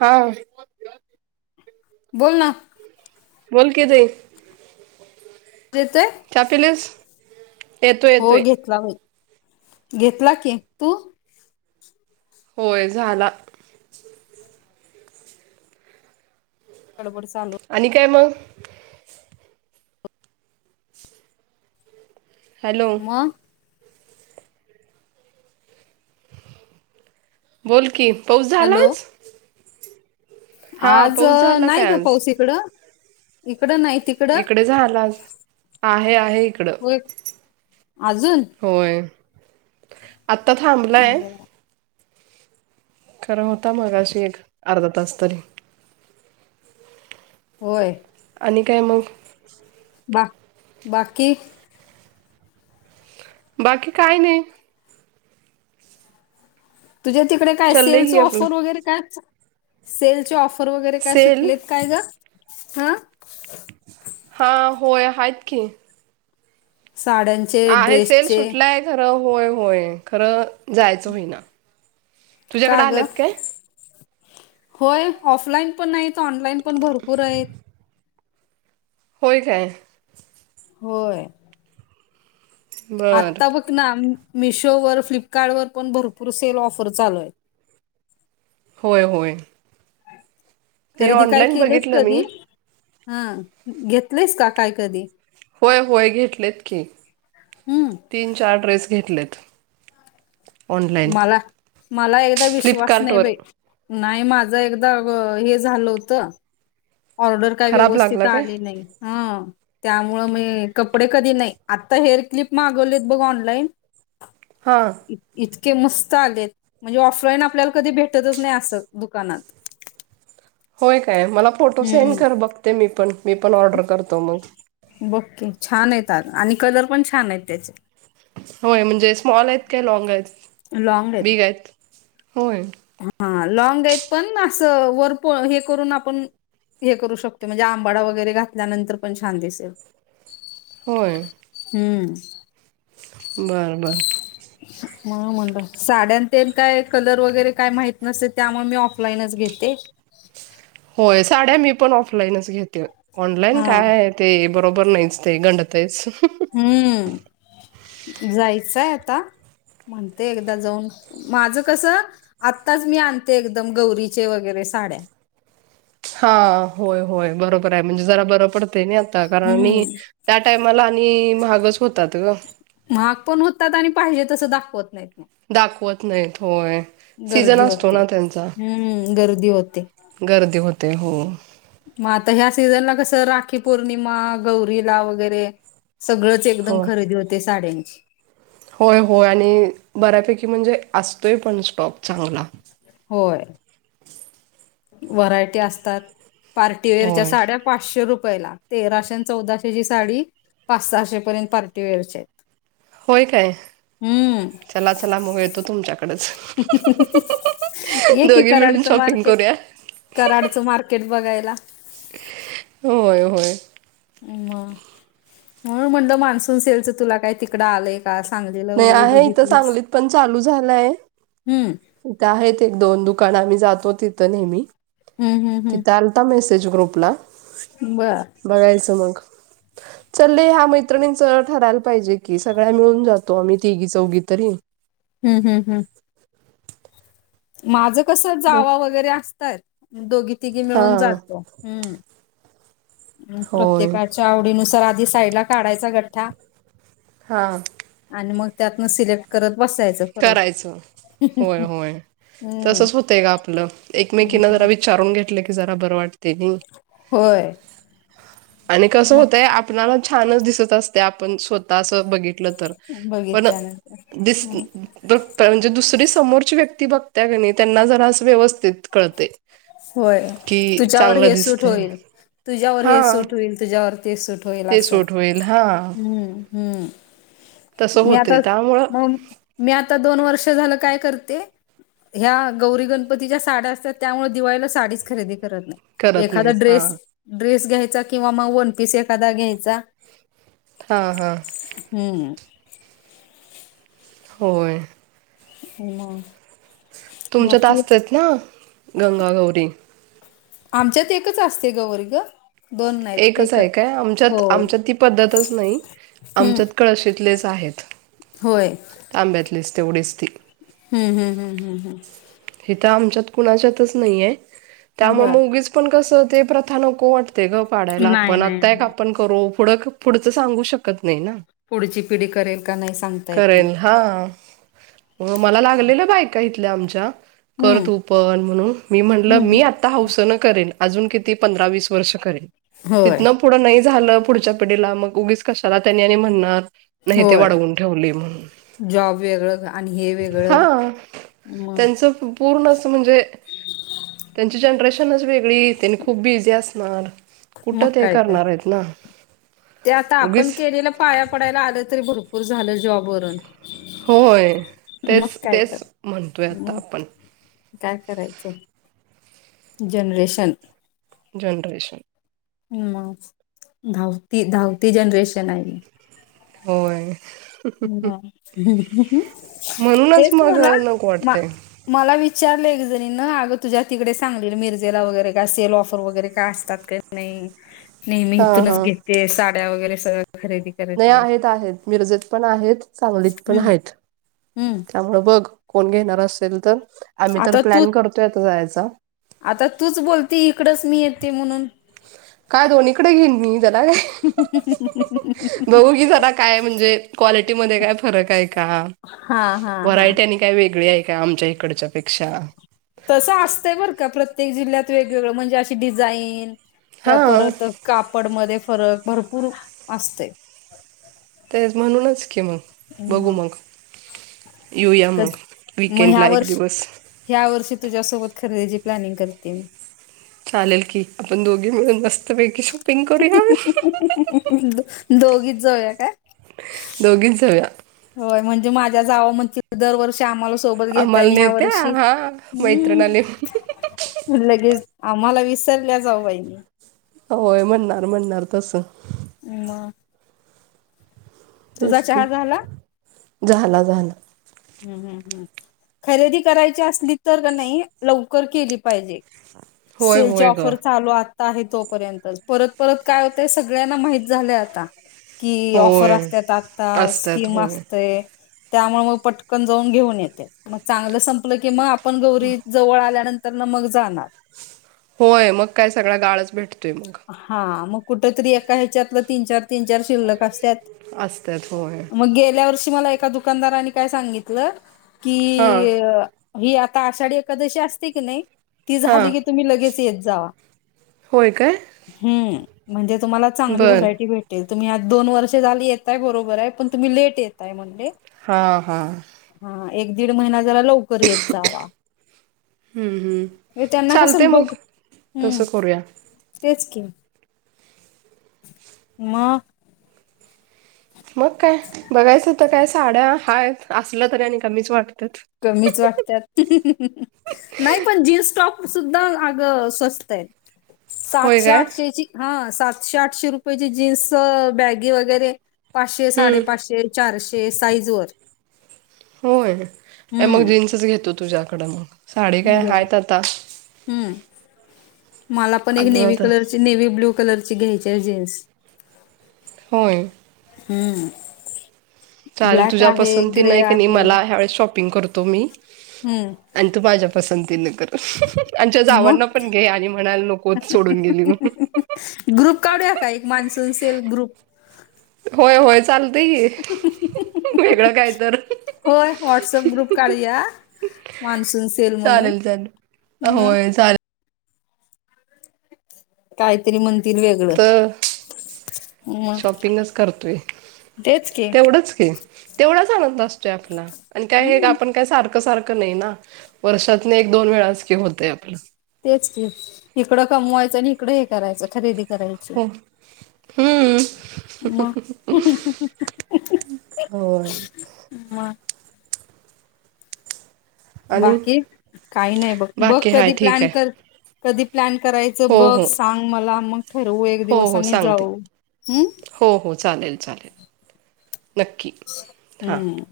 हां बोल ना. बोल की ताई येतोय चहा पिलीस. येतोय हो येतोय घेतला बाई घेतला की. तू? होय झाला. गडबड चालू. आणि काय मग? हॅलो मग बोल की. पाऊस झाला हॅलो आज? हा आज पाऊस झाला नाही काय ग आज पाऊस इकड. इकड नाही तिकड इकडे झाला आज आहे आहे इकडं होय. आजून होय आत्ता थांबलाय. बरं. खर होता मगाशी एक अर्धा तास तरी. होय आणि काय मग? बा बाकी बाकी काही नाही. तुझ्या तिकडे काय चाललंय सेलच की आपलं ऑफर वगैरे काय सेल ची ऑफर वगैरे काय सेल सुटले. काय ग हां? हां होय आहेत की. साड्यां आहे सेल सुटलाय खर होय होय खर जायच होईना. का तुझ्याकडे ग आलेत काय होय ऑफलाईन पण नाही ऑनलाईन पण भरपूर आहेत. होय काय? होय. बर आता बघ ना, मिशोवर फ्लिपकार्टवर वर पण भरपूर सेल ऑफर चालू आहेत. होय होय, ते खरेदी काय ऑनलाईन केलेस, बघितलं मी कधी हा घेतलेस का काय कधी होय होय घेतलेत की, हम्म, तीन - चार ड्रेस घेतलेत. ऑनलाईन मला मला एकदा विश्वास नाही फ्लिपकार्टवर बाई. नाही. माझं एकदा हे झालं होतं. ऑर्डर काही खराब व्यवस्थित लागला काय आली नाही हा, त्यामुळं मी कपडे कधी नाही. आत्ता हेअर क्लिप मागवलीत बघ ऑनलाईन. हा, इतके मस्त आलेत म्हणजे ऑफलाईन आपल्याला कधी भेटतच नाही असं दुकानात. होय काय? मला फोटो सेंड हम्म कर बघते मी पण मी पण ऑर्डर करतो मग, बघ की छान येतात आणि कलर पण छान आहेत त्याचे होय, म्हणजे स्मॉल आहेत काय? लाँग आहेत? बिग आहेत होय? हा लॉंग आहे. पण असं वर पो हे करून आपण हे करू शकतो म्हणजे आंबाडा वगैरे घातल्यानंतर पण छान दिसेल. होय, हम्म, बरं बरं, [inaudible] म्हणून म्हणलं, साड्या ते काय कलर वगैरे काय माहीत नसते. त्यामुळे मी ऑफलाईनच घेते. होय, साड्या मी पण ऑफलाईनच घेते. ऑनलाईन हा काय? ते बरोबर नाहीच ते गंडतेच. हम्म जायचंय आता म्हणते. एकदा जाऊन माझं कसं आत्ताच मी आणते. एकदम गौरीचे वगैरे साड्या. हा होय होय बरोबर आहे. म्हणजे जरा बर पडतय नाही. आता कारण नाही. हम्म त्या टायमाला आणि महागच होतात ग. महाग पण होतात आणि पाहिजे तसं दाखवत नाहीत मग, दाखवत नाही. होय, सीझन गर्दी असतो होते. ना त्यांचा हम्म, गर्दी होते. गर्दी होते. हो, मग आता ह्या सीझनला कसं राखी पौर्णिमा गौरीला वगैरे सगळं चे एकदम होय खरेदी होते साड्यांची. होय होय, आणि बऱ्यापैकी म्हणजे असतोय पण स्टॉक चांगला. होय. व्हरायटी असतात. पार्टीवेअरच्या होय साड्या पाचशे रुपयाला तेराशे आणि चौदाशेची साडी. पाच - सहाशे पर्यंत पार्टी वेअरचे होय काय? चला चला मग येतो. तुमच्याकडे एकी दोघी मिळून कराडचे शॉपिंग मार्केट करूया कराडचं मार्केट बघायला. होय-होय. म हो म्हणलं, मान्सून सेलचं तुला काय तिकडं आलंय? का, सांगलीला? नाही, वगैरे आहे इथं. बघितलीस सांगलीत पण चालू झालंय. हम्म इथं आहेत एक-दोन दुकानं, आम्ही जातो तिथं नेहमी, हम्म हम्म तिथं आ टाकलायं मेसेज ग्रूपला. बरं. बघायचं मग. चाले. ह्या मैत्रिणींच ठरायला पाहिजे की सगळ्या मिळून जात हो, आम्ही तिघी-चौघी तरी हम्म-हम्म. माझं कसं मग जावा वगैरे असतय, दोघी-तिघी हा मिळून जातो. होय प्रत्येकाच्या आवडीनुसार आधी साईडला काढायचा गठ्ठा. हा. आणि मग त्यातनं सिलेक्ट करत बसायचं. परत करायचं. होय-होय, हम्म तसंच होतंय का आपलं? हम्म. एकमेकीना जरा विच रून घेतलं की जरा बरं वाटतंय ती, होय. आणि कसं मग होतयं आपणाला छानच दिसत असते. आपण स्वतः. असं बघितलं तर पण बघितल्यानंतर दिस हम्म म्हणजे दुसरी समोरची व्यक्ती बघत का नाही? त्यांना जरा असं व्यवस्थित कळते. होय, कि तुझ्यावर चांगलं हे सूट दिसतय. होईल. तुझ्यावर हे हा. सूट होईल, तुझ्यावर ते सूट होईल ते असं. सूट होईल हा हम्म-हम्म, तसं मी होते आता त्यामुळं मग. मी आता दोन वर्ष झालं काय करते. ह्या गौरी-गणपतीच्या साड्या असतात, त्यामुळे दिवाळीला साडीच खरेदी. खरं नाही, करत एखादा नाहीस हा. ड्रेस ड्रेस घ्यायचा किंवा मग वन-पीस एखादा घ्यायचा. हा-हा. हम्म. होय. हो ना. तुमच्यात असत्यात ना, गंगा-गौरी? आमच्यात एकच असते, गौरी गं. एकच आहे काय आमच्यात? होय आमच्यात ती पद्धतच नाही. हम्म आमच्यात कळशीतलेच आहेत. होय तांब्यातलेच तेवढीच ती. हम्म-हम्म, हम्म-हम्म. हिथं आमच्यात कुणाच्यातच नाहीये, बर त्यामुळे ऊगीच. पण कसं ते? प्रथा नको वाटते गं पाडायला. नाही आपण नाही आता एक नाही आपण पुढं-पुढंच सांगू शकत नाही ना. पुढची पिढी करेल का नाही, सांगता येत नाही. करेल हा, म मला लागलेल्या बायका इथल्या आमच्या कर हम्म तू पण म्हणून, मी म्हंटलं मी हम्म आ हौसन करेन अजून किती? पंधरा-वीस वर्ष करेल होय तिथनं पुढं नाही झालं, पुढच्या पिढीला मग उगीच कशाला त्यांनी आणि म्हणणार नाही, ते होय वाढवून ठेवले म्हणून. जॉब वेगळं आणि हे वेगळं हा मग त्यांचं पूर्ण असं म्हणजे. त्यांची जनरेशनच वेगळी, त्यांनी खूप बिझी असणार. मग कुठं ते काय तर करणार आहेत ना, ते आता आपण उगीच. केलेलं पाया पडायला आलं तरी, भरपूर झालं जॉबवरून. होय. तेच, मग काय तर तेच म्हणतोय आता मग आपण. काय करायचं? जनरेशन जनरेशन मग धावती-धावती जनरेशन हाय ही. होय. मग... म्हणूनच मग नको वाटतयं. मला विचारलं एक जणीनं अगं तुझ्या तिकडे सांगलीला मिरजेला वगैरे काय सेल ऑफर वगैरे काय असतात काय? नाही नेहमी हा इथूनच हा घेते, साड्या वगैरे सगळं खरेदी नाही करते आहेत-आहेत मिरजेत पण आहेत, सांगलीत पण हम्म आहेत हम्म त्यामुळं बघ. कोण घेणार असेल तर, आम्ही तर आता तू प्लॅन करतोय आता जायाचा. आता तूच बोलती इकडंच मी येते म्हणून. काय दोन्हीकडं घेईन मी त्याला काय. [unintelligible] बघू की जरा काय म्हणजे क्वालिटी मध्ये काय फरक आहे का? हां.. हा... हा... व्हरायटी आणि काय वेगळी आहे का, आमच्या इकडच्या पेक्षा. तसं असतंय बरं का, प्रत्येक जिल्ह्यात वेगवेगळं म्हणजे अशी डिझाईन त्या हा परत कापडमध्ये फरक भरपूर असतयं. तेच म्हणूनच की मग. बघू हम्म. मग, येऊया मग, कध मग वीकेंड ह्या ला एक वर्ष दिवस. ह्या वर्षी तुझ्यासोबत खरेदीची प्लॅनिंग करतीये मी. चालेल की, आपण दोघी मिळून बस [unintelligible] दोघीच जाऊया काय? दोघींच जाऊया. होय म्हणजे माझ्या जावा म्हणतील दरवर षी आमाला सोबत घेताय आम्हाला आणि ह्या नेते वर्षी हा हूं.... मैत्रिणाले लगेच आम्हांला विसरल्या जाऊबाई. होय म्हणणार, म्हणणार तसं. मग तुझा तेच की, चहा झाला झाला झाला. हूं.. हूं.. हूं... खरेदी करायची असली तर का नई लवकर केली पाहिजे. होय सेल होय ग ऑफर चालू आत आहे तोपर्यंत परत- परत काय होतंय, सगळ्यांना माहित झालंय आता. कि ऑफर होय असत्यात आत्ता, असतात स्कीम होय असतंय त्यामुळं मग पट कन जावून घेऊन येतय मग चांगलं संपलं की, मग आपण गौरी जवळ आल्यानंतरनं मग जाणार. होय मग काय सगळा गाळच भेटतोय मग. हा मग कुठं तरी एका ह्याच्यातलं तीन-चार तीन-चार शिल्लक असत्यात, असतात होय मग गेल्या वर्षी मला एका दुकानदारानी काय सांगित लं की हां ही आता आषाढी एखादशी असते की नाही, ती हां झाली की, तुम्ही लगेच येत जावा. होय काय हम् म्हणजे तुम्हाला चांगली बर व्हरायटी भेट ल, तुम्ही आज दोन वर्ष झाली येताय बरोबर आहे पण तुम्ही लेट यताय म्हंणले हां- हां, हा एक दीड महिना जरा लवकर येत जावा. हम् -हम् म्हणजे त्यांना कसं चालतंय बघ मग हम्म तसं करूया. तेच कि, मग मग काय बघायचं होत काय साड्या हायेत असला तरी आणि कमीच वाटतेत. कमीच वाटतात, हं, हु, हु नाही पण जीन्स टॉप सुद्धा अग स्वस्त आहेत. होय सातशे काय आठशेची हा, सातशे आठशे रुपयाची जीन्स बॅगी वगैरे पाचशे, हम्म साडेपाचशे, चारशे साईज वर होय अ मग हम्म जीन्सच घेतो तुझ्याकडं मग, साडी काय बरं हायेत आता. हम्म, मला पण एक अजून नेवी आता कलरची, नेवी ब्ल्यू कलरची घ्यायची आहे जीन्स. होय, हम्म, चालंल ब्लॅक तुझ्या आहे, पसंती ग्रे नाही क नाही आहे. मला ह्या वेळेस शॉपिंग करतो मी. हम्म, आणि तू माझ्या पसंतीने कर. अं, हु, हु आमच्या मग जावांना पण घे आणि म्हणायला नकोत सोडून गेली म्हणुन. ग्रुप काढूया का, एक मान्सून सेल् ग्रुप? होय -होय चालतंय कि. होय, व्हॉट्सअप ग्रुप काढूया मान्सून सेल म्हणून चालेल चालेल म होय चालेल काहीतरी म्हणंतील येगळं. तर हम्, शॉपिंगच करतोय. तेच की, तेवढंच की, तेवढाच आनंद असतोय आपला आणि त्या येड हम्म आपण का सारख सारखं नाही ना, वर्षातनं एक, दोन वेळाच की होतंय आपलं. तेच ते इकडं कमवायचं आणि इकडं हे करायचं, खरेदी करायची. हम्म, मग हो, म, आणि बाकी, काही नाही बघ, बघ बाकी हाय कधी ठीक प्लॅन आहे कर कधी प्लॅन करायचं हो बघ हो सांग मला, मग ठरवू एक हो दिवस हो आणि सांगते जाऊ. हम्म हो -हो, चालेल- चालेल, नक्की. हां हम्म,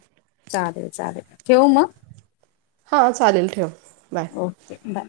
चालेल -चालेल ठेवु मग? हां, चालेल ठेवं बाय. Okay bye.